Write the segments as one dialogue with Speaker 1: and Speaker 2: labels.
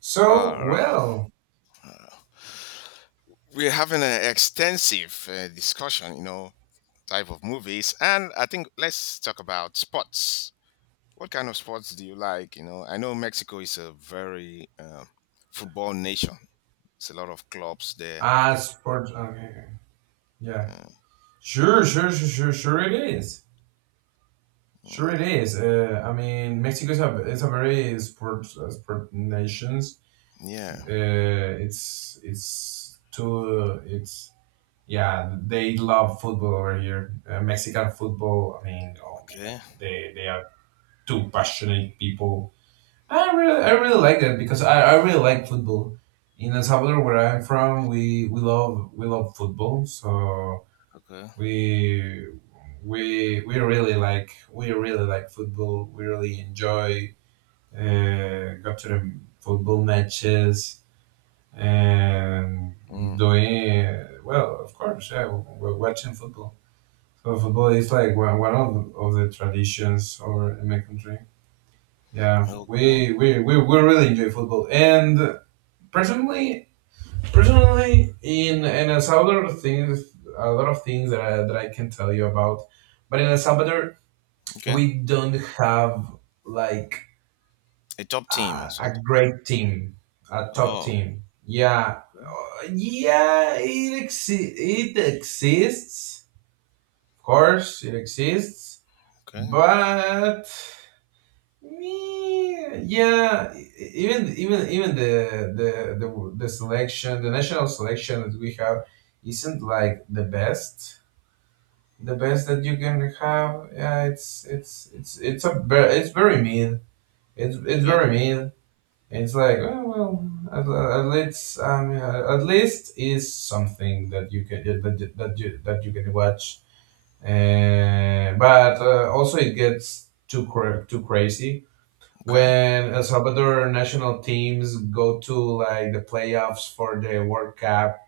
Speaker 1: So,
Speaker 2: Uh,
Speaker 1: well,
Speaker 2: we're having an extensive discussion, type of movies, and I think let's talk about sports. What kind of sports do you like? I know Mexico is a very football nation. It's a lot of clubs there.
Speaker 1: as for, okay, yeah,
Speaker 2: Uh,
Speaker 1: sure, sure, sure, sure, sure, it is. Sure, it
Speaker 2: mm,
Speaker 1: is. I mean, Mexico is a it's a very sport nations.
Speaker 2: yeah.
Speaker 1: Uh, it's too it's Yeah, they love football over here. Mexican football. I mean, oh my God,
Speaker 2: Okay.
Speaker 1: they are two passionate people. I really like that because I really like football. In El Salvador, where I'm from, we love football. So
Speaker 2: Okay.
Speaker 1: we we really like football. We really enjoy go to the football matches and
Speaker 2: Mm,
Speaker 1: doing well. Of course, yeah, we're watching football. So football is like one of the traditions or in my country. Yeah,
Speaker 2: okay.
Speaker 1: we really enjoy football, and personally, personally, in El Salvador, things a lot of things that I can tell you about, but in El Salvador,
Speaker 2: Okay.
Speaker 1: we don't have like
Speaker 2: A top
Speaker 1: a,
Speaker 2: team or
Speaker 1: a
Speaker 2: something.
Speaker 1: great team, a top
Speaker 2: Oh.
Speaker 1: team. Yeah. Yeah, it exists, of course, it exists,
Speaker 2: Okay.
Speaker 1: but. Meh, yeah, even the the the selection, the national selection that we have, isn't like the best that you can have. Yeah, it's very mean. It's
Speaker 2: Okay.
Speaker 1: very
Speaker 2: Okay.
Speaker 1: mean. It's like, oh, well, at, at least is something that you can that you- that you that you can watch. But also it gets too crazy
Speaker 2: Okay.
Speaker 1: when El Salvador national teams go to like the playoffs for the World Cup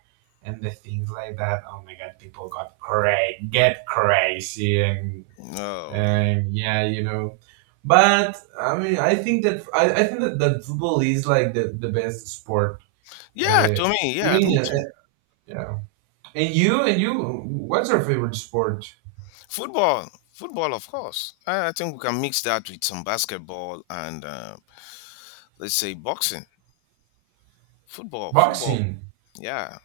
Speaker 1: and the things like that. Oh my God, people get crazy and
Speaker 2: No.
Speaker 1: and yeah. But I mean, I think that football is like the best sport.
Speaker 2: Yeah.
Speaker 1: Uh,
Speaker 2: To me.
Speaker 1: Even
Speaker 2: Yeah. Me
Speaker 1: in,
Speaker 2: too.
Speaker 1: yeah. And you, what's your favorite sport?
Speaker 2: Football, football, of course. I think we can mix that with some basketball and let's say boxing. Football, football.
Speaker 1: Boxing.
Speaker 2: Yeah,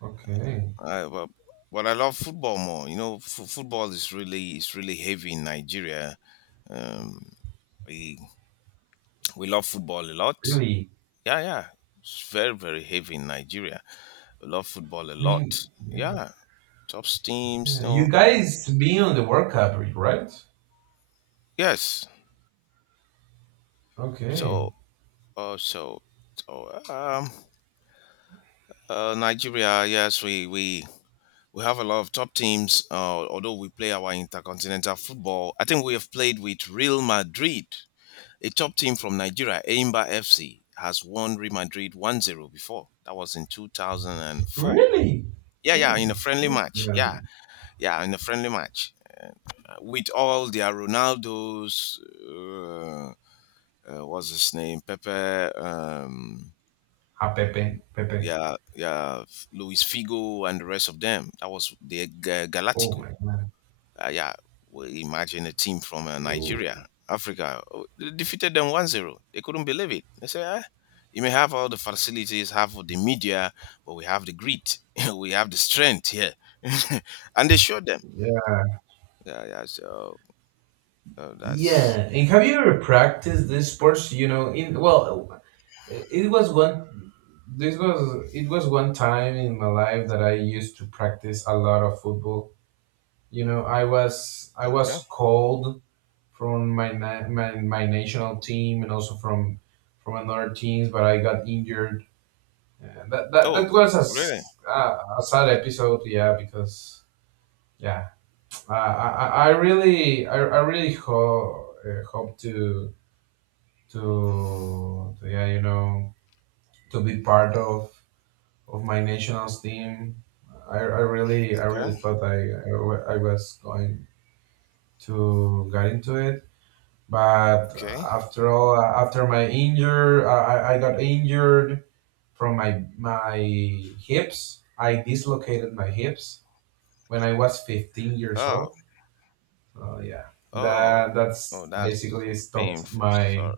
Speaker 1: Okay,
Speaker 2: but, I love football more. Football is really heavy in Nigeria. Um, we we love football a lot.
Speaker 1: really.
Speaker 2: Yeah, yeah. It's very very heavy in Nigeria. We love football a
Speaker 1: I mean,
Speaker 2: lot.
Speaker 1: yeah.
Speaker 2: Yeah, top teams.
Speaker 1: Yeah, you
Speaker 2: No,
Speaker 1: guys being on the World Cup, right?
Speaker 2: yes.
Speaker 1: Okay.
Speaker 2: So, uh, so, so, Nigeria. Yes, we have a lot of top teams, although we play our intercontinental football. I think we have played with Real Madrid. A top team from Nigeria, Aimba FC, has won Real Madrid 1-0 before. That was in 2004.
Speaker 1: Really?
Speaker 2: Yeah, yeah, in
Speaker 1: Oh,
Speaker 2: a friendly
Speaker 1: that's
Speaker 2: match. Yeah,
Speaker 1: um,
Speaker 2: yeah, in a friendly match. With all their Ronaldos, uh, what's his name? Pepe, um,
Speaker 1: ah, Pepe, Pepe.
Speaker 2: yeah, yeah, Luis Figo, and the rest of them. That was the
Speaker 1: Oh
Speaker 2: Galactico.
Speaker 1: my God.
Speaker 2: Yeah, we imagine a team from
Speaker 1: Oh,
Speaker 2: Nigeria, Africa. Oh, they defeated them 1-0. They couldn't believe it. They say, "Ah, you may have all the facilities, have all the media, but we have the grit." We have the strength here. And they showed them.
Speaker 1: yeah.
Speaker 2: Yeah, yeah. So that's
Speaker 1: Yeah. And have you ever practiced this sports? In, well, it was one. This was it was one time in my life that I used to practice a lot of football. I was
Speaker 2: okay.
Speaker 1: called from my, na- my national team and also from another teams, but I got injured. That
Speaker 2: Oh,
Speaker 1: was a,
Speaker 2: really?
Speaker 1: s- uh, a sad episode, yeah, because yeah, I really hope to, yeah, to be part of my national team. I really
Speaker 2: Okay,
Speaker 1: thought I was going to get into it, but
Speaker 2: okay.
Speaker 1: after all, after my injury, I got injured from my hips. I dislocated my hips when I was 15 years
Speaker 2: Oh,
Speaker 1: old, so yeah,
Speaker 2: oh,
Speaker 1: that
Speaker 2: oh,
Speaker 1: that's
Speaker 2: that's so
Speaker 1: basically stopped
Speaker 2: painful.
Speaker 1: my
Speaker 2: Sorry.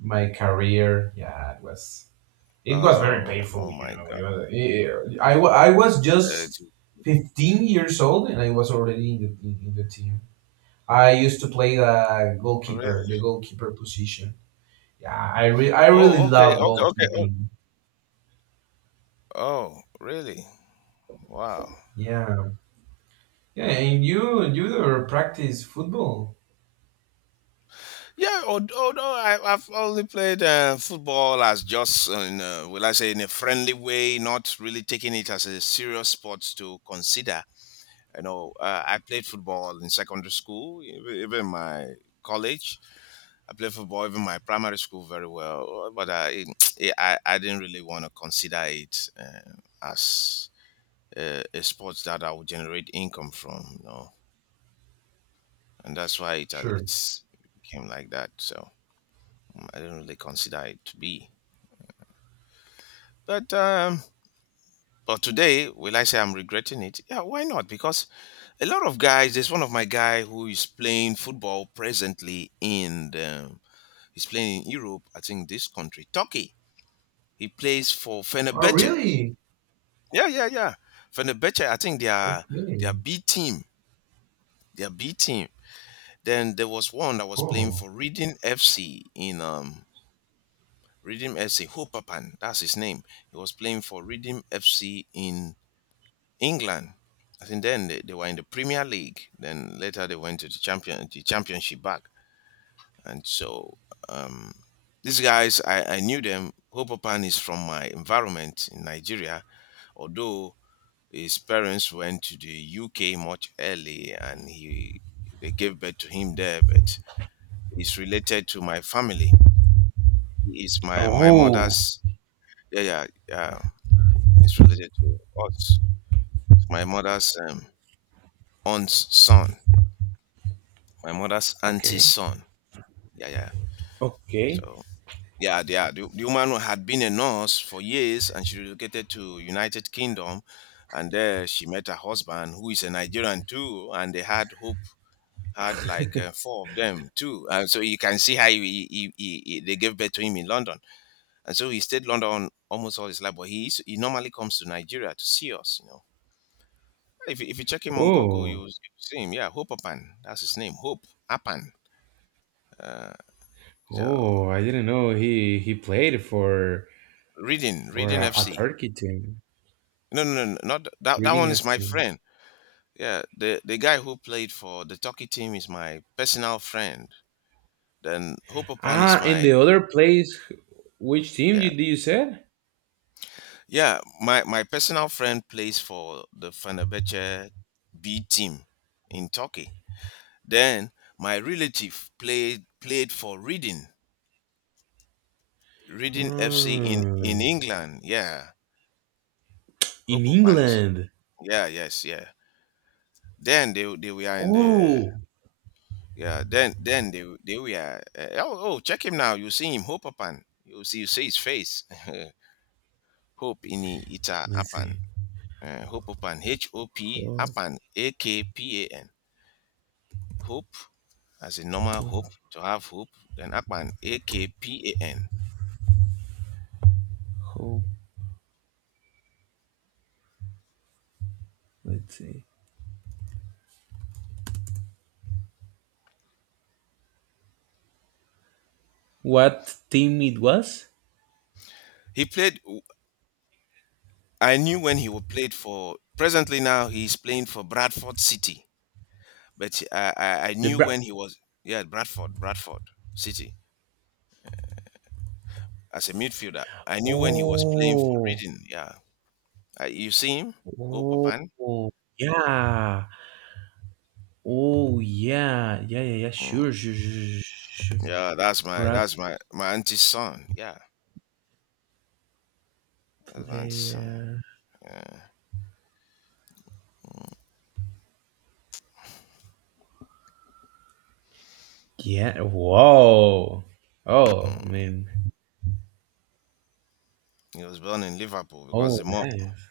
Speaker 1: my career. Yeah, it was very
Speaker 2: Oh,
Speaker 1: painful.
Speaker 2: oh my God.
Speaker 1: It was, it, I, wa- I was
Speaker 2: Uh,
Speaker 1: just
Speaker 2: j-
Speaker 1: 15 years old, and I was already in the team. I used to play the goalkeeper
Speaker 2: Really?
Speaker 1: the goalkeeper position. Yeah, I really
Speaker 2: Oh, okay,
Speaker 1: love
Speaker 2: okay, okay. Oh,
Speaker 1: goalkeeping.
Speaker 2: oh, really? Wow.
Speaker 1: Yeah, yeah, and you ever practice football?
Speaker 2: Yeah, although I've only played football as just, in a, will I say, in a friendly way, not really taking it as a serious sport to consider. I played football in secondary school, even my college. I played football even my primary school very well, but I, I didn't really want to consider it as a sport that I would generate income from. And that's why it
Speaker 1: Sure.
Speaker 2: it's became like that. So I didn't really consider it to be. But um, but today, will I say I'm regretting it? Yeah, why not? Because a lot of guys. There's one of my guy who is playing football presently in the. He's playing in Europe. I think this country, Turkey. He plays for
Speaker 1: Oh,
Speaker 2: Fenerbahce.
Speaker 1: really?
Speaker 2: Yeah, yeah, yeah. Fenerbahce. I think they are
Speaker 1: Okay.
Speaker 2: B team. They are B team. Then there was one that was playing
Speaker 1: Oh.
Speaker 2: for Reading FC in Reading FC. Hopapan, that's his name. He was playing for Reading FC in England. I think then they were in the Premier League. Then later they went to the championship back. And so um, these guys, I knew them. Hopopan is from my environment in Nigeria, although his parents went to the UK much early and he they gave birth to him there, but he's related to my family. He's my
Speaker 1: Oh,
Speaker 2: mother's, yeah, yeah, yeah. It's related to us. It's my mother's aunt's son, my mother's auntie's
Speaker 1: okay.
Speaker 2: son. Yeah, yeah.
Speaker 1: Okay.
Speaker 2: So yeah, yeah. The woman who had been a nurse for years, and she relocated to United Kingdom, and there she met her husband, who is a Nigerian too, and they had Hope, had like four of them too. And so you can see how they gave birth to him in London, and so he stayed London almost all his life. But he normally comes to Nigeria to see us, you know. If you check him on Google, you
Speaker 1: Oh,
Speaker 2: will see him. Yeah, Hope Appan, that's his name. Hope Appan. Uh, so,
Speaker 1: oh, I didn't know he played for
Speaker 2: Reading
Speaker 1: a
Speaker 2: FC.
Speaker 1: Turkey team.
Speaker 2: No, no, no, no, not th- that. That
Speaker 1: Reading
Speaker 2: one is my
Speaker 1: FC.
Speaker 2: friend. Yeah, the guy who played for the Turkey team is my personal friend. Then Hopopan is
Speaker 1: Ah, and
Speaker 2: my,
Speaker 1: the other place, which team
Speaker 2: yeah,
Speaker 1: you did you said?
Speaker 2: yeah, my personal friend plays for the Fenerbahce B team in Turkey. Then my relative played for Reading FC in
Speaker 1: Ah,
Speaker 2: in England. Yeah,
Speaker 1: in
Speaker 2: Hopopan is,
Speaker 1: England.
Speaker 2: yeah, yes, yeah. Then they were in the.
Speaker 1: Oh,
Speaker 2: Yeah, then they were oh oh, check him now. You see him, Hope Upan. You see his face. Hope in Ita
Speaker 1: let's
Speaker 2: Apan.
Speaker 1: see.
Speaker 2: Hope Upan, H O P
Speaker 1: Oh,
Speaker 2: Apan, Akpan. Hope as a normal
Speaker 1: oh.
Speaker 2: hope to have hope, then Apan Akpan.
Speaker 1: Hope. Let's see. What team it was?
Speaker 2: He played. I knew when he would played for. Presently now he's playing for Bradford City, but I
Speaker 1: The
Speaker 2: knew
Speaker 1: Bra.
Speaker 2: when he was, yeah, Bradford City as a midfielder. I knew when he was playing for
Speaker 1: Oh.
Speaker 2: Reading. Yeah, you see him? Hope
Speaker 1: Oh.
Speaker 2: Papan?
Speaker 1: Oh. Yeah. Oh yeah. Yeah. Yeah. Yeah.
Speaker 2: Mm,
Speaker 1: Sure. Sure. Sure. Sure.
Speaker 2: yeah, that's my
Speaker 1: Brad
Speaker 2: that's my my auntie's son. Yeah, that's my auntie's son.
Speaker 1: player.
Speaker 2: Yeah.
Speaker 1: Yeah. Whoa. Oh
Speaker 2: Mm.
Speaker 1: man.
Speaker 2: He was born in Liverpool because
Speaker 1: Oh
Speaker 2: the mom.
Speaker 1: nice.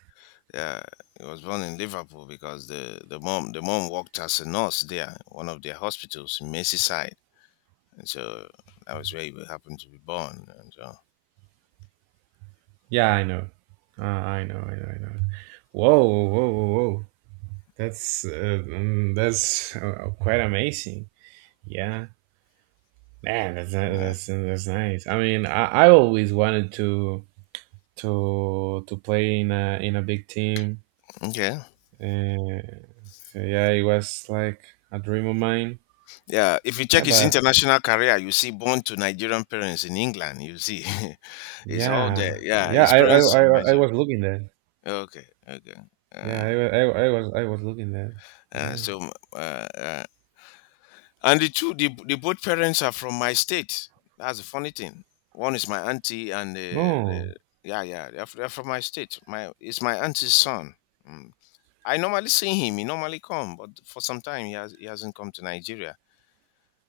Speaker 2: Yeah, he was born in Liverpool because the mom worked as a nurse there, one of their hospitals in Merseyside, and so that was where he happened to be born. And so
Speaker 1: Yeah. I know. I know. I know. I know. Whoa. Whoa. Whoa. Whoa. That's quite amazing. Yeah. Man, that's ni-
Speaker 2: yeah,
Speaker 1: that's nice. I mean, I always wanted to play in a big team.
Speaker 2: okay,
Speaker 1: Uh, so yeah, it was like a dream of mine.
Speaker 2: yeah. If you check
Speaker 1: Yeah,
Speaker 2: his
Speaker 1: but
Speaker 2: international career, you see born to Nigerian parents in England. You see, it's all
Speaker 1: yeah,
Speaker 2: there. Yeah,
Speaker 1: yeah,
Speaker 2: his
Speaker 1: I I,
Speaker 2: parents are
Speaker 1: I, I
Speaker 2: Nigerian.
Speaker 1: was looking that.
Speaker 2: Okay, okay.
Speaker 1: Yeah,
Speaker 2: Uh,
Speaker 1: I was looking that.
Speaker 2: uh,
Speaker 1: Yeah.
Speaker 2: so, m- uh, uh, and the both parents are from my state. That's a funny thing. One is my auntie, and
Speaker 1: Oh.
Speaker 2: the yeah, yeah, they're from my state. My It's my auntie's son. Mm. I normally see him. He normally come, but for some time he hasn't come to Nigeria.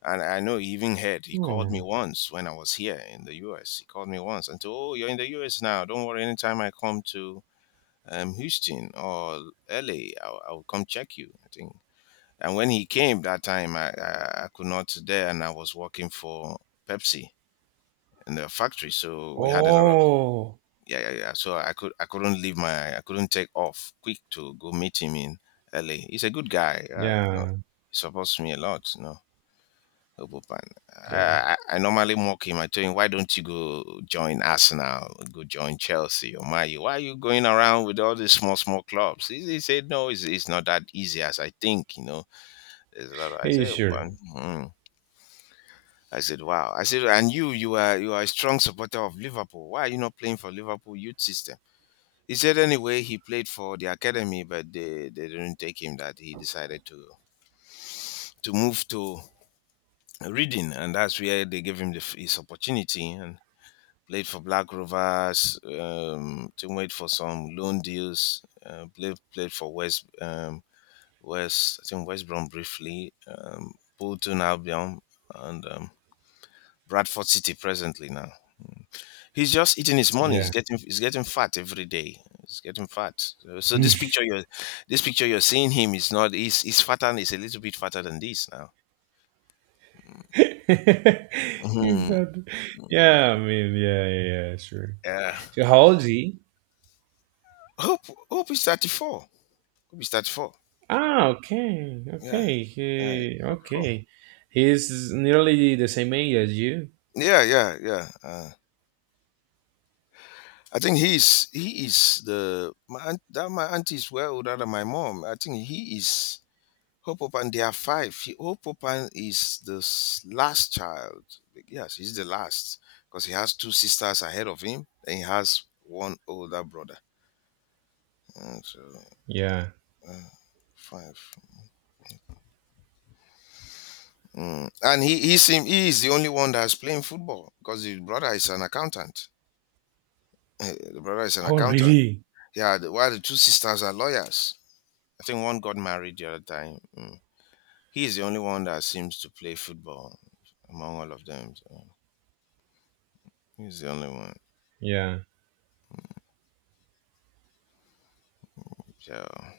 Speaker 2: And I know he even heard. He called me
Speaker 1: Oh.
Speaker 2: once when I was here in the U.S. He called me once and said, "Oh, you're in the U.S. now. Don't worry. Anytime I come to Houston or LA, I'll come check you. I think." And when he came that time, I could not there, and I was working for Pepsi in the factory. So we had a lot of,
Speaker 1: Oh.
Speaker 2: yeah, yeah, yeah. So I couldn't leave my, I couldn't take off quick to go meet him in LA. He's a good guy.
Speaker 1: Yeah.
Speaker 2: He supports me a lot. Obopan.
Speaker 1: Yeah.
Speaker 2: I normally mock him. I tell him, why don't you go join Arsenal, go join Chelsea or Man U? Why are you going around with all these small, small clubs? He said, no, it's not that easy as I think. There's a lot of, I
Speaker 1: Hey,
Speaker 2: say,
Speaker 1: sure.
Speaker 2: one. I said, "Wow!" I said, "And you are a strong supporter of Liverpool. Why are you not playing for Liverpool youth system?" He said, "Anyway, he played for the academy, but they didn't take him." That he decided to move to Reading, and that's where they gave him his opportunity and played for Black Rovers. To wait for some loan deals. Played for West West I think West Brom briefly, Bolton Albion, and Bradford City presently now. He's just eating his money. He's
Speaker 1: Yeah.
Speaker 2: getting he's getting fat every day. He's getting fat. So this picture you're seeing him is not, he's fatter, he's a little bit fatter than this now.
Speaker 1: He's
Speaker 2: Hmm.
Speaker 1: not. Yeah, I mean, yeah, yeah, yeah, sure.
Speaker 2: Yeah.
Speaker 1: So how old is he?
Speaker 2: Hope Hope is 34. Hope is 34.
Speaker 1: Ah, okay,
Speaker 2: Yeah.
Speaker 1: okay,
Speaker 2: Yeah. He's
Speaker 1: he,
Speaker 2: 34.
Speaker 1: okay. He's nearly the same age as you.
Speaker 2: Yeah. Yeah. Yeah. I think he's he is the my aunt, that my auntie is way older than my mom. I think he is Hope Opan, there are five. Hope Opan is the last child. Yes, he's the last because he has two sisters ahead of him and he has one older brother. Mm, so,
Speaker 1: Yeah.
Speaker 2: uh, five. Mm. And he is the only one that's playing football because the brother is an accountant. The brother is an
Speaker 1: Oh,
Speaker 2: accountant.
Speaker 1: really?
Speaker 2: Yeah, while the two sisters are lawyers. I think one got married the other time. Mm. He is the only one that seems to play football among all of them. So he's the only one.
Speaker 1: Yeah.
Speaker 2: Yeah.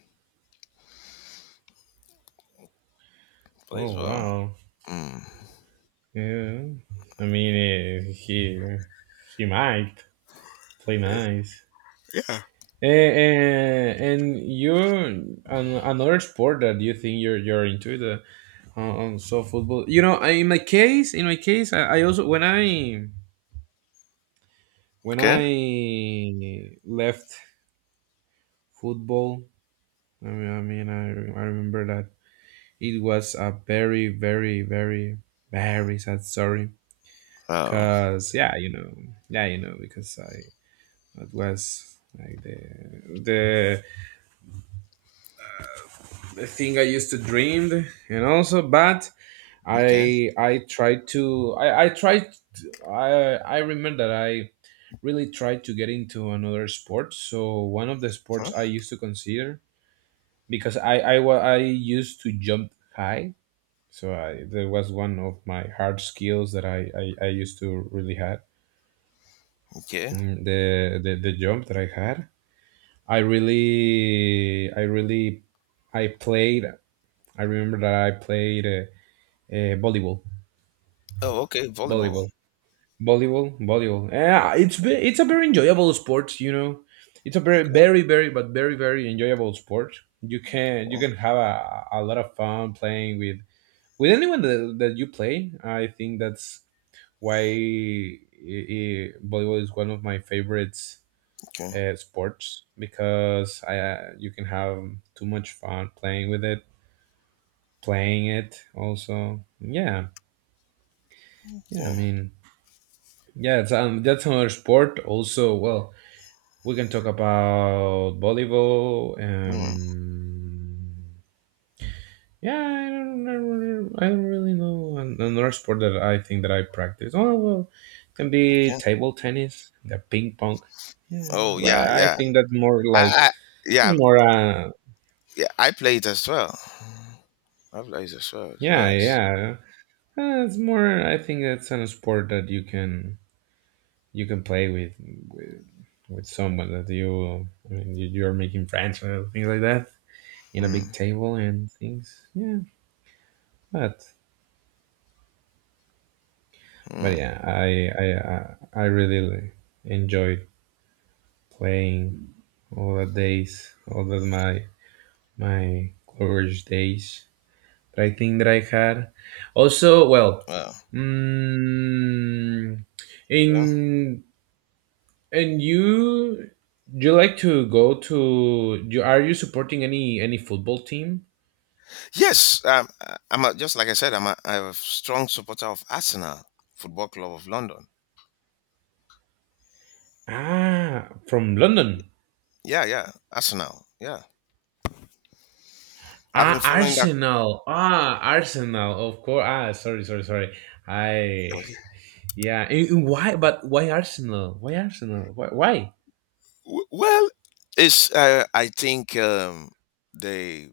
Speaker 1: Oh,
Speaker 2: Plays well.
Speaker 1: wow.
Speaker 2: Mm.
Speaker 1: Yeah. I mean, he might play nice.
Speaker 2: Yeah.
Speaker 1: And you an, another sport that you think you're into the so football. You know, I- in my case, I also when I when
Speaker 2: Okay.
Speaker 1: I left football. I mean, I remember that it was a very, very, very, very sad story.
Speaker 2: Oh.
Speaker 1: Cause yeah, because I that was like the the thing I used to dream, and also, but
Speaker 2: Okay.
Speaker 1: I I tried to I I tried I remember that I really tried to get into another sport. So one of the
Speaker 2: Huh?
Speaker 1: sports I used to consider because I used to jump high. So there was one of my hard skills that I used to really had.
Speaker 2: Okay.
Speaker 1: The jump that I had, I really I really I played. I remember that I played volleyball,
Speaker 2: Oh, okay. Volleyball.
Speaker 1: volleyball, volleyball, volleyball. Yeah, it's a very enjoyable sport. It's a very
Speaker 2: Okay.
Speaker 1: very very but very very enjoyable sport. You can you
Speaker 2: Okay.
Speaker 1: can have a lot of fun playing with anyone that you play. I think that's why volleyball is one of my favorites
Speaker 2: Okay.
Speaker 1: sports because I you can have too much fun playing with it, playing it also. Yeah, yeah. I
Speaker 2: Okay.
Speaker 1: mean, yeah. That's another sport. Also, well, we can talk about volleyball.
Speaker 2: Mm.
Speaker 1: Yeah, I don't really know another sport that I think that I practice. Oh well, it can be
Speaker 2: Okay.
Speaker 1: table tennis, the ping pong. Yeah,
Speaker 2: Oh,
Speaker 1: but
Speaker 2: yeah.
Speaker 1: I
Speaker 2: Yeah.
Speaker 1: think that's more
Speaker 2: I,
Speaker 1: like
Speaker 2: I. Yeah.
Speaker 1: that's more.
Speaker 2: Yeah. I played as well. I played as well. It's
Speaker 1: Yeah,
Speaker 2: nice.
Speaker 1: yeah, it's more. I think that's an sport that you can play with, with someone that you. I mean, you're making friends and things like that in a big
Speaker 2: Mm.
Speaker 1: table and things. Yeah, but but
Speaker 2: Mm.
Speaker 1: yeah, I really enjoy playing all the days, all of my college days. But I think that I had also, well,
Speaker 2: Well.
Speaker 1: mm,
Speaker 2: Okay.
Speaker 1: in, and you like to go to, you are you supporting any football team?
Speaker 2: Yes. I'm a, just like I said. I'm a strong supporter of Arsenal Football Club of London.
Speaker 1: Ah, from London.
Speaker 2: Yeah. Yeah. Arsenal. Yeah. I've been
Speaker 1: Ah,
Speaker 2: following that.
Speaker 1: Arsenal. Ah, Arsenal. Of course. Ah, sorry, sorry, sorry. I yeah. And Why? But why Arsenal? Why Arsenal? Why? Why?
Speaker 2: Well, it's, I think, they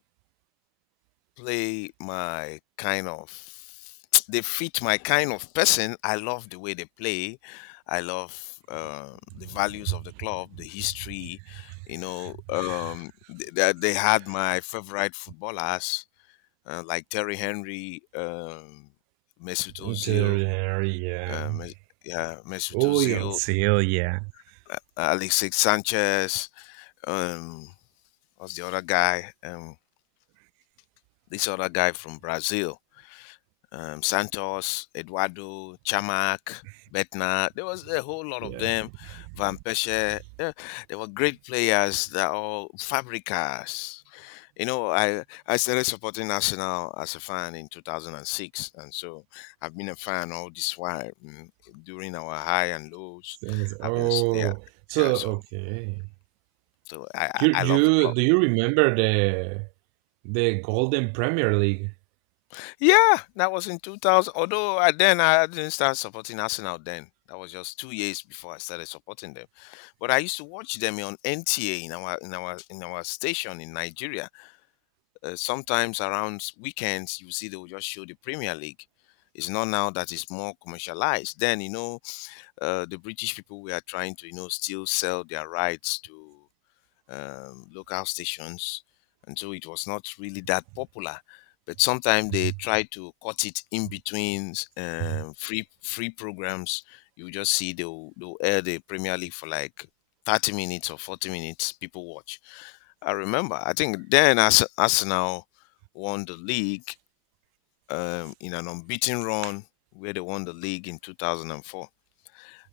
Speaker 2: play my kind of they fit my kind of person. I love the way they play. I love the values of the club, the history. They had my favorite footballers like Terry Henry, Mesut Ozil,
Speaker 1: Interior, yeah.
Speaker 2: uh, Mes- yeah, Mesut
Speaker 1: Oh,
Speaker 2: Ozil,
Speaker 1: Godzilla, yeah,
Speaker 2: Alexis Sanchez. Um, was the other guy? This other guy from Brazil, Santos, Eduardo, Chamac, Betna. There was a whole lot of
Speaker 1: yeah.
Speaker 2: them. Van Persie. Yeah, they were great players. They're all fabricas. I started supporting Arsenal as a fan in 2006. And six. And so I've been a fan all this while during our high and lows.
Speaker 1: Things-
Speaker 2: Yeah,
Speaker 1: Oh,
Speaker 2: yeah.
Speaker 1: so
Speaker 2: So,
Speaker 1: okay.
Speaker 2: so I,
Speaker 1: You
Speaker 2: I I love the club.
Speaker 1: you do you remember the Golden Premier League?
Speaker 2: Yeah, that was in 2000. Then I didn't start supporting Arsenal then. That was just 2 years before I started supporting them. But I used to watch them on NTA in our station in Nigeria. Sometimes around weekends, you see they will just show the Premier League. It's not now that it's more commercialized. Then, the British people were trying to still sell their rights to local stations, and so it was not really that popular. But sometimes they try to cut it in between free programs. You just see they'll air the Premier League for like 30 minutes or 40 minutes. People watch. I remember. I think then Arsenal won the league in an unbeaten run where they won the league in 2004.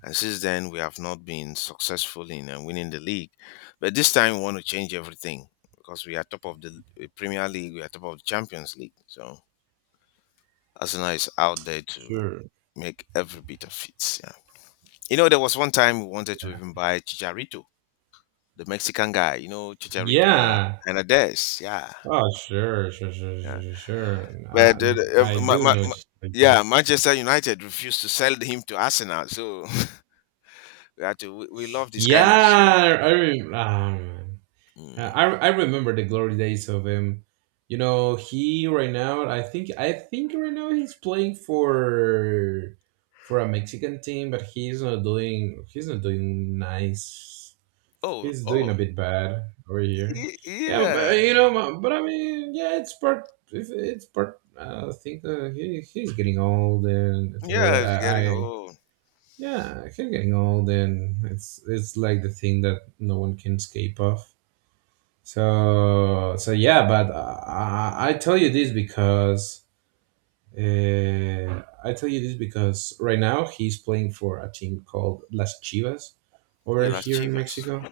Speaker 2: And since then, we have not been successful in winning the league. But this time, we want to change everything because we are top of the Premier League, we are top of the Champions League. So Arsenal is out there to
Speaker 1: Sure.
Speaker 2: make every bit of it. Yeah. There was one time we wanted to even buy Chicharito, the Mexican guy. Chicharito and
Speaker 1: Yeah.
Speaker 2: Hernandez. Yeah.
Speaker 1: Oh, sure, sure, sure,
Speaker 2: Yeah.
Speaker 1: sure, sure, sure. I
Speaker 2: But uh,
Speaker 1: I
Speaker 2: ma-
Speaker 1: do
Speaker 2: ma-
Speaker 1: know
Speaker 2: ma-
Speaker 1: just like that.
Speaker 2: yeah, Manchester United refused to sell him to Arsenal. So we had to. We love this kind of.
Speaker 1: Yeah, I remember.
Speaker 2: Mm.
Speaker 1: I remember the glory days of him. He right now. I think right now he's playing for a Mexican team, but he's not doing nice.
Speaker 2: Oh,
Speaker 1: He's doing a
Speaker 2: oh.
Speaker 1: bit bad over here. Yeah, but
Speaker 2: Yeah,
Speaker 1: but I mean, yeah, it's part. If it's part. I think he's getting old and things like
Speaker 2: yeah,
Speaker 1: that.
Speaker 2: it's getting
Speaker 1: I
Speaker 2: old.
Speaker 1: yeah, he's getting old, and it's like the thing that no one can escape of. So yeah, but I tell you this because right now he's playing for a team called Las Chivas
Speaker 2: Okay,
Speaker 1: over
Speaker 2: Las
Speaker 1: here in
Speaker 2: Chivas.
Speaker 1: Mexico.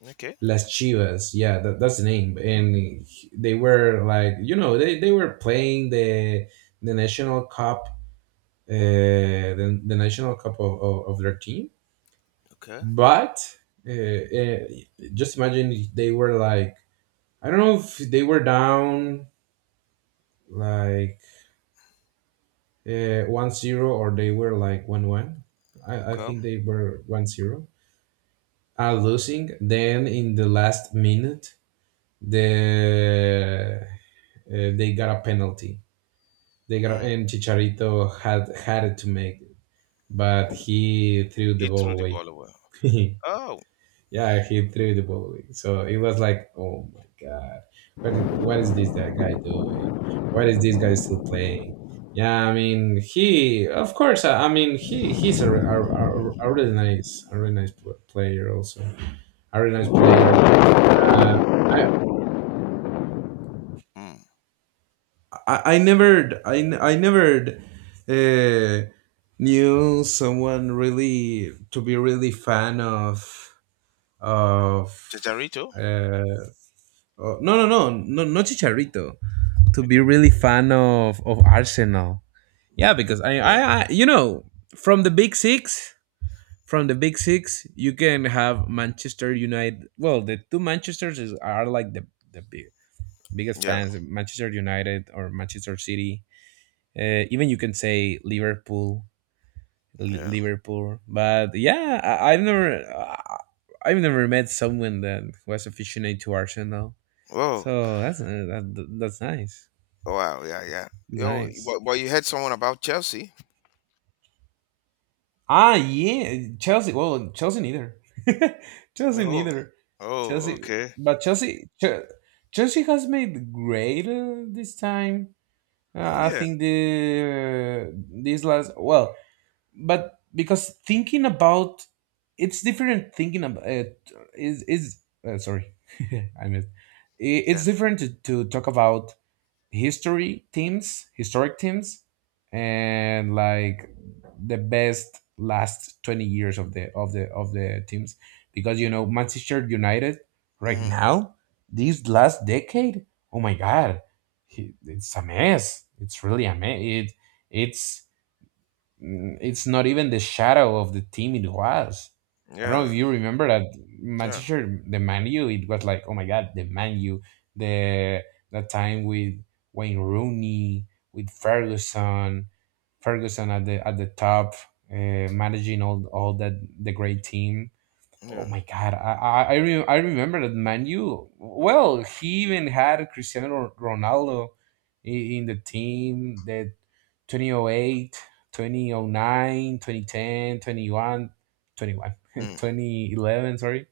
Speaker 2: Okay,
Speaker 1: Las Chivas, yeah, that's the name. And they were like, they were playing the National Cup, the National Cup of their team.
Speaker 2: okay,
Speaker 1: But uh, uh, just imagine they were like, I don't know if they were down like 1-0, or they were like 1-1. I
Speaker 2: cool.
Speaker 1: think they were 1-0. Losing. Then in the last minute, the uh, they got a penalty. They got,
Speaker 2: Mm.
Speaker 1: and Chicharito had it to make, it, but he threw the
Speaker 2: He threw
Speaker 1: ball
Speaker 2: the
Speaker 1: away.
Speaker 2: ball away. Oh,
Speaker 1: Yeah, he threw the ball away. So it was like, oh my god, what is this that guy doing? What is this guy still playing? Yeah, I mean, he of course. I mean, he's a really nice, a really nice player. Also, a really nice player. Uh, I,
Speaker 2: mm.
Speaker 1: I never uh, knew someone really to be really fan of.
Speaker 2: Chicharito.
Speaker 1: Uh, no, no, no, no, not Chicharito. To be
Speaker 2: Okay,
Speaker 1: really fan of Arsenal. Yeah, because
Speaker 2: yeah,
Speaker 1: I, you know, from the Big Six, you can have Manchester United. Well, the two Manchesters is, are like the biggest
Speaker 2: yeah,
Speaker 1: fans: Manchester United or Manchester City. Even you can say Liverpool,
Speaker 2: yeah.
Speaker 1: Liverpool. But yeah, I- I've never met someone that was aficionated to Arsenal.
Speaker 2: Oh,
Speaker 1: So that's that's nice.
Speaker 2: wow, yeah, yeah. Yo,
Speaker 1: Nice.
Speaker 2: but you heard someone about Chelsea?
Speaker 1: Ah, yeah, Chelsea. Well, Chelsea neither. Chelsea
Speaker 2: Oh.
Speaker 1: neither.
Speaker 2: Oh,
Speaker 1: Chelsea,
Speaker 2: okay.
Speaker 1: but Chelsea, Chelsea has made great this time. Uh, I
Speaker 2: Yeah,
Speaker 1: think the this last, well, but because thinking about, it's different. Thinking about it is sorry, I missed. It's
Speaker 2: yeah,
Speaker 1: different to, talk about history teams, historic teams, and like the best last 20 years of the teams, because you know Manchester United right
Speaker 2: mm,
Speaker 1: now, this last decade, oh my god, it's a mess, it's really a mess, it's It's not even the shadow of the team it was. I don't know if
Speaker 2: yeah,
Speaker 1: you remember that
Speaker 2: yeah,
Speaker 1: Manchester, the Man U, it was like, oh my God, the Man U, the that time with Wayne Rooney, with Ferguson, at the top, uh, managing all that, the great team. Oh
Speaker 2: yeah.
Speaker 1: my God, I remember that Manu. Well, he even had Cristiano Ronaldo i- in the team that 2008, 2009, 2010, twenty one, 21,
Speaker 2: Mm.
Speaker 1: 2011. Sorry.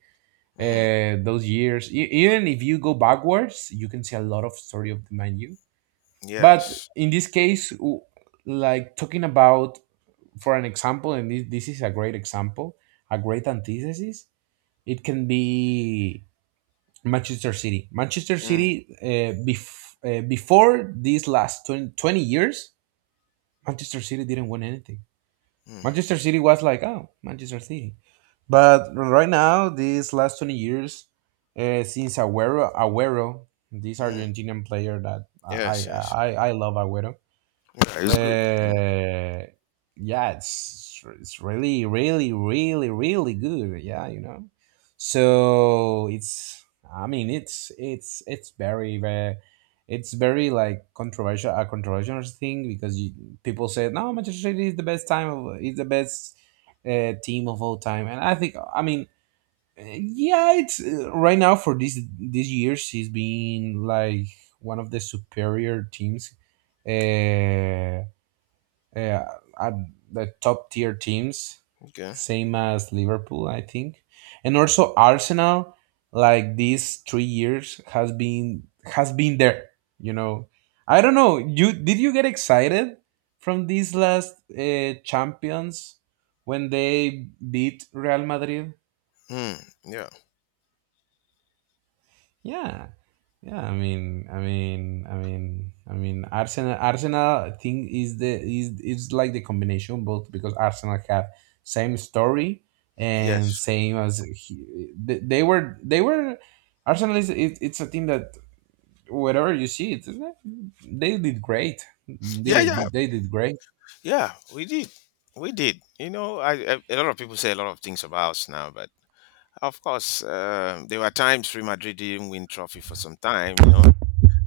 Speaker 2: Mm.
Speaker 1: Those years, even if you go backwards, you can see a lot of story of the Manu. But
Speaker 2: Yes.
Speaker 1: in this case, like talking about, for an example, and this is a great example, a great antithesis it can be Manchester City. Manchester
Speaker 2: Mm.
Speaker 1: City, before these last 20 20 years, Manchester City didn't win anything.
Speaker 2: Mm.
Speaker 1: Manchester City was like, oh, Manchester City. But right now, these last 20 years, since Aguero, this
Speaker 2: Mm.
Speaker 1: Argentinian player that
Speaker 2: Yes, yes.
Speaker 1: I love Aguero,
Speaker 2: Yeah, it's good. Mm.
Speaker 1: uh, yeah, it's really, really, really, really good. Yeah, you know. So it's, I mean, it's very, very, it's very like controversial, a controversial thing, because you, people say no, Manchester City is the best time of is the best team of all time, and I think, I mean. uh, Yeah, it's right now for this these years. He's been like one of the superior teams, uh, uh, at the top tier teams,
Speaker 2: Okay.
Speaker 1: same as Liverpool, I think, and also Arsenal. Like these 3 years has been there. You know, I don't know. You Did you get excited from these last champions, when they beat Real Madrid?
Speaker 2: Mm. Yeah.
Speaker 1: Yeah. Yeah, I mean, I mean, I mean, I mean, Arsenal, thing is the is like the combination both, because Arsenal have same story, and
Speaker 2: Yes.
Speaker 1: same as he, they were Arsenal is it, it's a team that wherever you see it, they did great,
Speaker 2: Yeah, yeah.
Speaker 1: did great.
Speaker 2: Yeah, we did. We did. You know, I A lot of people say a lot of things about us now, but of course, there were times Real Madrid didn't win trophy for some time.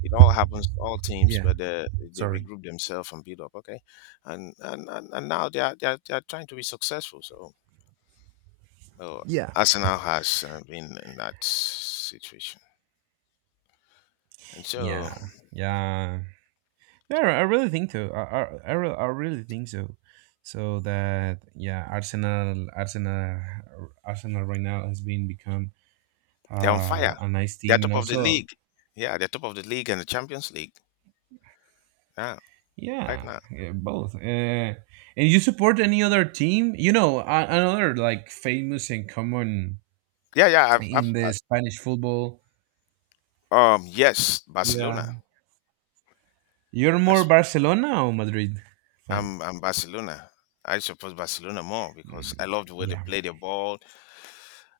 Speaker 2: It all happens to all teams,
Speaker 1: Yeah,
Speaker 2: but they
Speaker 1: sorry.
Speaker 2: regroup themselves and build up. Okay, and now they are trying to be successful. So, well,
Speaker 1: Yeah,
Speaker 2: Arsenal has been in that situation, and so
Speaker 1: yeah, yeah. Yeah, I really think so. I really think so. So that, yeah, Arsenal right now has been become
Speaker 2: they're on fire.
Speaker 1: a nice
Speaker 2: They're
Speaker 1: team, and
Speaker 2: top of the
Speaker 1: also
Speaker 2: league. Yeah, they're top of the league and the Champions League. Yeah, right
Speaker 1: yeah,
Speaker 2: now.
Speaker 1: yeah, both. And you support any other team? You know, another, like famous and common
Speaker 2: Yeah, yeah. I've,
Speaker 1: in
Speaker 2: I
Speaker 1: the Spanish football.
Speaker 2: Yes,
Speaker 1: Yeah,
Speaker 2: Barcelona.
Speaker 1: you're
Speaker 2: I,
Speaker 1: more Barcelona or Madrid fan?
Speaker 2: I'm Barcelona. I suppose Barcelona more because I
Speaker 1: Mm,
Speaker 2: love the way they
Speaker 1: yeah,
Speaker 2: play the ball.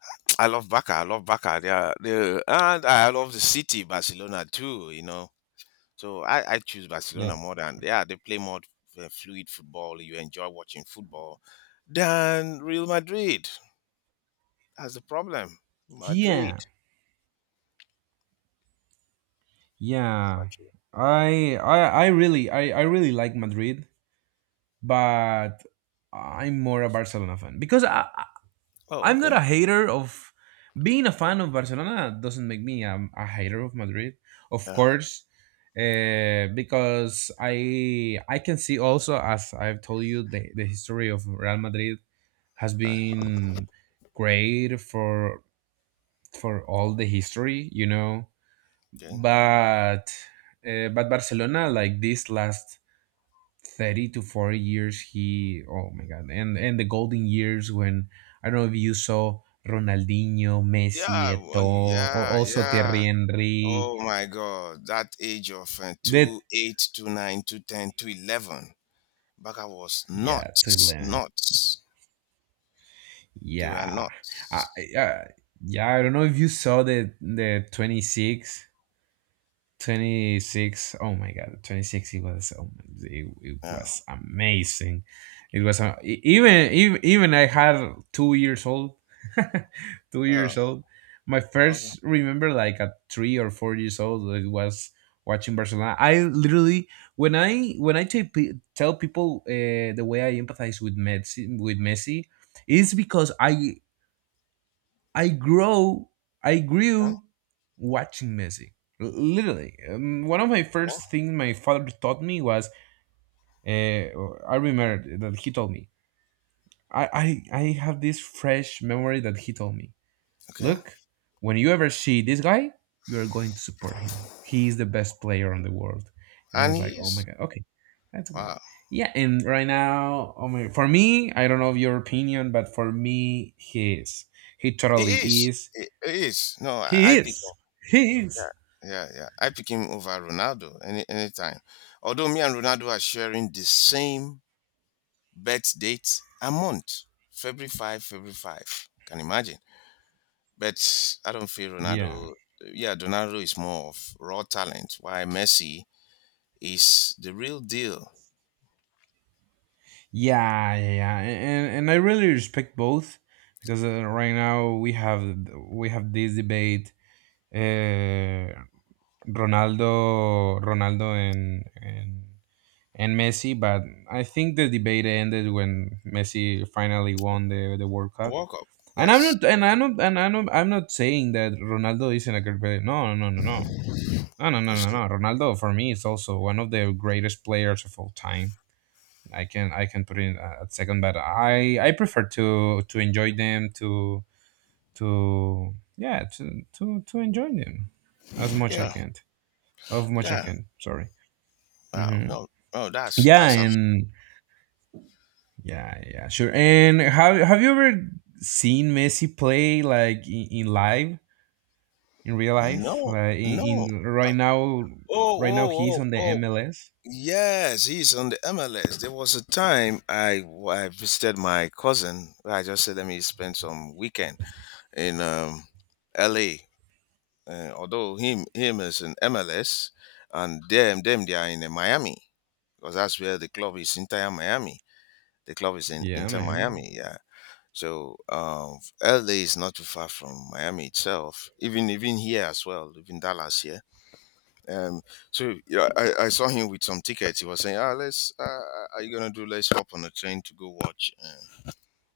Speaker 2: I love Barca. I love Barca. They and I love the city Barcelona too. So I choose
Speaker 1: yeah,
Speaker 2: Barcelona more than yeah. They play more fluid football. You enjoy watching football than Real Madrid. That's the problem. Madrid.
Speaker 1: yeah. Yeah,
Speaker 2: Madrid.
Speaker 1: I I really, I really like Madrid, but I'm more a Barcelona fan because
Speaker 2: Oh,
Speaker 1: I'm not
Speaker 2: okay.
Speaker 1: a hater of, being a fan of Barcelona doesn't make me a hater of Madrid, of
Speaker 2: Yeah.
Speaker 1: course, because I can see also, as I've told you, the history of Real Madrid has been great for all the history, you know,
Speaker 2: Okay.
Speaker 1: but but Barcelona, like this last 30 to 40 years, he, oh my god, and the golden years when, I don't know if you saw Ronaldinho, Messi,
Speaker 2: Yeah. Well,
Speaker 1: Eto'o,
Speaker 2: yeah.
Speaker 1: also
Speaker 2: Yeah.
Speaker 1: Thierry Henry.
Speaker 2: Oh my God, that age of
Speaker 1: That,
Speaker 2: 2, 8, I was
Speaker 1: yeah, to
Speaker 2: nuts,
Speaker 1: learn.
Speaker 2: nuts. They were
Speaker 1: Yeah. I,
Speaker 2: nuts.
Speaker 1: I, yeah, I don't know if you saw the 26. 26, oh my god, 26, it was, oh, it
Speaker 2: Yeah.
Speaker 1: was amazing, it was even I had 2 years old, two
Speaker 2: Oh,
Speaker 1: years old. My
Speaker 2: okay.
Speaker 1: first remember, like at 3 or 4 years old, it was watching Barcelona. I literally, when I tell tell people the way I empathize with Messi, is because I I grow, I
Speaker 2: Yeah,
Speaker 1: grew watching Messi. Literally, one of my first
Speaker 2: yeah,
Speaker 1: things my father taught me was, uh, I remember that he told me. I, I I have this fresh memory that he told me.
Speaker 2: okay.
Speaker 1: Look, when you ever see this guy, you are going to support him. He is the best player on the world. And I
Speaker 2: And
Speaker 1: was
Speaker 2: he
Speaker 1: like, oh my
Speaker 2: is.
Speaker 1: god, okay, that's okay.
Speaker 2: Wow.
Speaker 1: Yeah, and right now, oh my, for me, I don't know of your opinion, but for me, he is. He
Speaker 2: He
Speaker 1: totally
Speaker 2: is.
Speaker 1: is.
Speaker 2: He is. No, I,
Speaker 1: He
Speaker 2: I pick him.
Speaker 1: is. He is.
Speaker 2: Yeah, yeah. I pick him over Ronaldo anytime. Although me and Ronaldo are sharing the same birth date and month. February 5, February 5. Can you imagine? But I don't feel
Speaker 1: Yeah,
Speaker 2: Ronaldo. Yeah, Ronaldo is more of raw talent, while Messi is the real deal.
Speaker 1: yeah, yeah, yeah, and I really respect both, because right now we have this debate. Uh, Ronaldo, and Messi, but I think the debate ended when Messi finally won the World Cup.
Speaker 2: Walk up,
Speaker 1: And I'm
Speaker 2: yes.
Speaker 1: not, and I'm not, and I'm not saying that Ronaldo isn't a great player. No, no, no, no, no, no, no, no, no.
Speaker 2: Like,
Speaker 1: No. Ronaldo for me is also one of the greatest players of all time. I can put it in at second, but I prefer to enjoy them, to yeah to enjoy them as much I
Speaker 2: yeah,
Speaker 1: can, of much I
Speaker 2: yeah.
Speaker 1: can. Sorry.
Speaker 2: Wow,
Speaker 1: hmm
Speaker 2: no, no,
Speaker 1: Yeah, and yeah, yeah, sure. And have you ever seen Messi play, like in live, in real life?
Speaker 2: no,
Speaker 1: Like
Speaker 2: no.
Speaker 1: in
Speaker 2: No.
Speaker 1: right now,
Speaker 2: Oh,
Speaker 1: right now
Speaker 2: oh,
Speaker 1: he's
Speaker 2: oh,
Speaker 1: on the
Speaker 2: oh.
Speaker 1: MLS.
Speaker 2: Yes, he's on the MLS. There was a time I visited my cousin. I just said, let me spend some weekend in LA. Although him is in MLS, and them they are in Miami because that's where the club is Inter Miami. The club is in
Speaker 1: Yeah,
Speaker 2: Inter
Speaker 1: man.
Speaker 2: Miami, yeah. So LA is not too far from Miami itself, even here as well, even Dallas here. Um, so yeah, I saw him with some tickets. He was saying, "Ah, let's are you gonna do? Let's hop on a train to go watch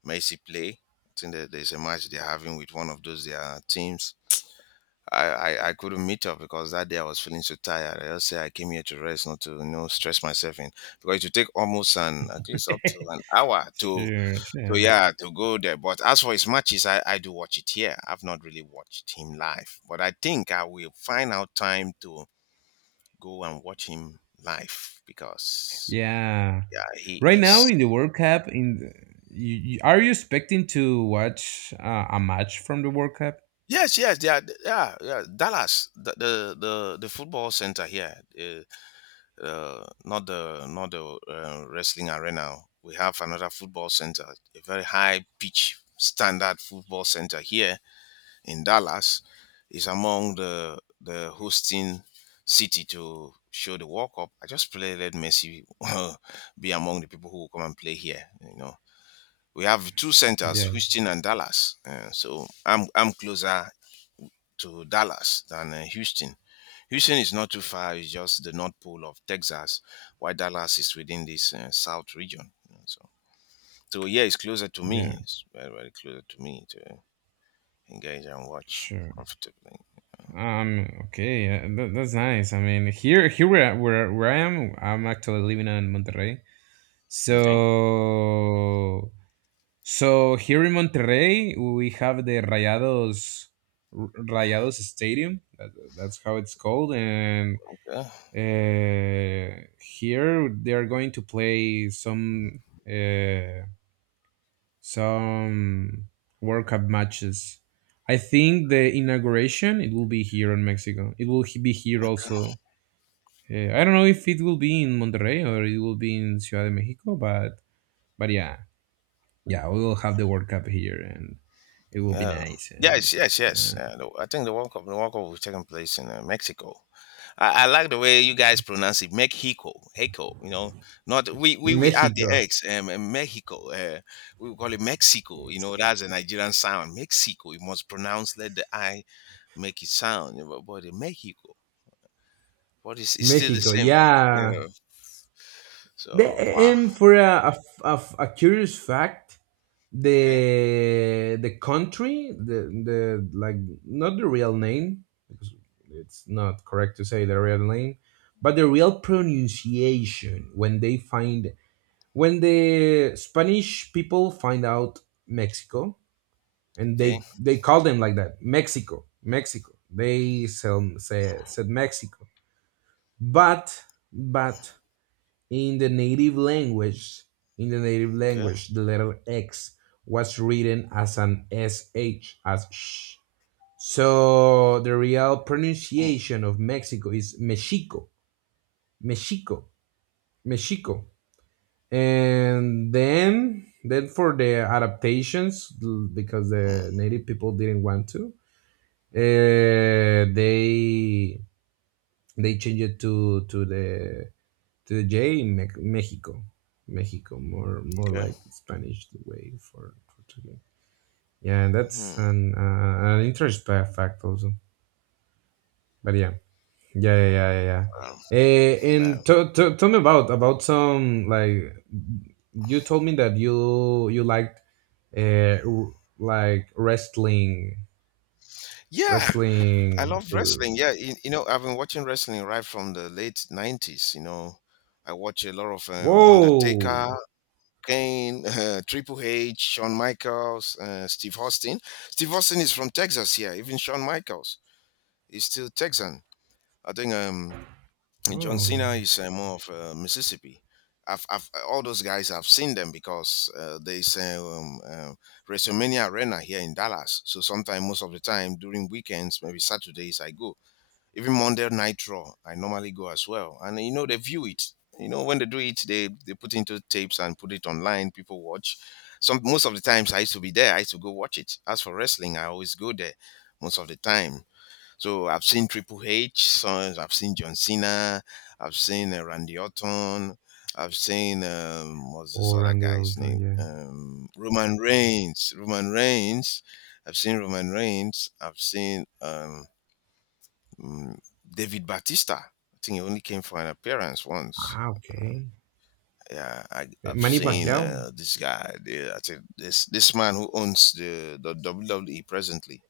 Speaker 2: Messi play." I think that there's a match they're having with one of those their teams. I couldn't meet up because that day I was feeling so tired. I just say I came here to rest, not to stress myself in because it would take almost an at least up to an hour
Speaker 1: Sure,
Speaker 2: to
Speaker 1: sure.
Speaker 2: yeah, to go there. But as for his matches, I do watch it here. I've not really watched him live, but I think I will find out time to go and watch him live because
Speaker 1: Yeah.
Speaker 2: yeah, he
Speaker 1: Right now
Speaker 2: is.
Speaker 1: in the World Cup, are you expecting to watch a match from the World Cup?
Speaker 2: Yes, yes, yeah, yeah, yeah. Dallas, the football center here. Not the wrestling arena. We have another football center, a very high pitch standard football center here in Dallas. Is among the hosting city to show the World Cup. I just pray let Messi be among the people who will come and play here. We have two centers,
Speaker 1: Yeah,
Speaker 2: Houston and Dallas. So I'm closer to Dallas than Houston. Houston is not too far. It's just the North Pole of Texas, while Dallas is within this South region. So yeah, it's closer to
Speaker 1: yeah,
Speaker 2: me. It's very, very closer to me to engage and watch
Speaker 1: sure.
Speaker 2: comfortably.
Speaker 1: Okay, that's nice. I mean, here, where I am, I'm actually living in Monterrey.
Speaker 2: Okay.
Speaker 1: So, so here in Monterrey, we have the Rayados, Rayados Stadium. That, that's how it's called. And
Speaker 2: Okay.
Speaker 1: Here they are going to play some uh, some World Cup matches. I think the inauguration, it will be here in Mexico. It will be here
Speaker 2: Okay.
Speaker 1: also. I don't know if it will be in Monterrey, or it will be in Ciudad de Mexico, but yeah, yeah, we will have the World Cup here, and it will be
Speaker 2: Yeah.
Speaker 1: nice. And
Speaker 2: Yes. Yes. Yes.
Speaker 1: uh,
Speaker 2: I think the World Cup, will taking place in Mexico. I like the way you guys pronounce it. Mexico, Heiko. Not we add the
Speaker 1: Mexico.
Speaker 2: X. In Mexico. We call it Mexico.
Speaker 1: Yes, yeah.
Speaker 2: That's a Nigerian sound. Mexico. You must pronounce let the I make it sound. But Mexico. But it's still the
Speaker 1: Mexico,
Speaker 2: same. Yeah.
Speaker 1: yeah. The,
Speaker 2: So, wow.
Speaker 1: and for a a curious fact,
Speaker 2: Okay.
Speaker 1: the country, the like, not the real name, because it's not correct to say the real name, but the real pronunciation when they find, when the Spanish people find out Mexico, and
Speaker 2: Okay.
Speaker 1: they call them like that, Mexico, Mexico, they sell, say, said Mexico, but but in the native language, in the native
Speaker 2: Good.
Speaker 1: language, the letter X was written as an SH, as sh. So the real
Speaker 2: Mm,
Speaker 1: pronunciation of Mexico is Mexico, Mexico, Mexico. And then for the adaptations, because
Speaker 2: mm,
Speaker 1: the native people didn't want to, uh, they they changed it to the J in Mexico. Mexico, more
Speaker 2: good.
Speaker 1: like Spanish the way for Portuguese. Yeah, and that's
Speaker 2: Mm,
Speaker 1: an interest fact also. But yeah, yeah, yeah, yeah, yeah, yeah.
Speaker 2: wow.
Speaker 1: Eh,
Speaker 2: Wow.
Speaker 1: and to, tell me about some, like, you told me that you liked, uh, r- like wrestling,
Speaker 2: Yeah, I
Speaker 1: wrestling.
Speaker 2: love
Speaker 1: Uh,
Speaker 2: wrestling. Yeah, I've been watching wrestling right from the late '90s. I watch a lot of
Speaker 1: Whoa,
Speaker 2: Undertaker. Kane, Triple H, Shawn Michaels, Steve Austin. Steve Austin is from Texas here. Even Shawn Michaels is still Texan. I think John
Speaker 1: oh,
Speaker 2: Cena is more of Mississippi. All those guys, I've seen them because there's WrestleMania Arena here in Dallas. So sometimes, most of the time during weekends, maybe Saturdays, I go. Even Monday Night Raw, I normally go as well. And they view it. When they do it, they put into tapes and put it online. People watch. Some most of the times I used to be there. I used to go watch it. As for wrestling, I always go there most of the time. So I've seen Triple H, so I've seen John Cena, I've seen Randy Orton, I've seen what's this
Speaker 1: or
Speaker 2: other
Speaker 1: Randy
Speaker 2: guy's name?
Speaker 1: Orton, yeah.
Speaker 2: Roman Reigns. Roman Reigns. I've seen Roman Reigns. I've seen Mm, David Batista. I think he only came for an appearance once.
Speaker 1: Ah, okay.
Speaker 2: Yeah,
Speaker 1: Eh,
Speaker 2: I've
Speaker 1: Manny
Speaker 2: seen
Speaker 1: Pacquiao.
Speaker 2: this guy. I think this man who owns the WWE presently.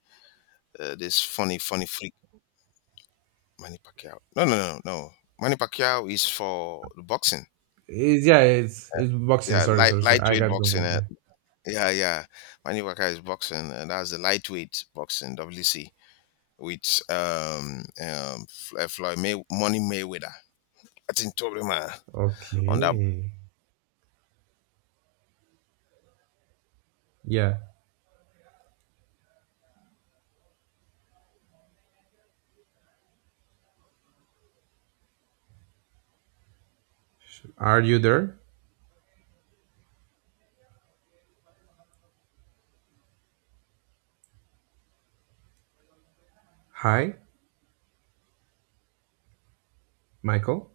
Speaker 2: This funny, funny freak, Manny Pacquiao. No, no, no, no. Manny Pacquiao is for the boxing.
Speaker 1: It's, yeah, it's boxing.
Speaker 2: Yeah,
Speaker 1: Sorry, sorry, sorry. I
Speaker 2: lightweight
Speaker 1: got
Speaker 2: boxing.
Speaker 1: confused. Yeah.
Speaker 2: Yeah, yeah. Manny Pacquiao is boxing, and that's the lightweight boxing WC with Money Mayweather. I think Toby man on that
Speaker 1: Okay. Yeah. Are you there? Hi, Michael.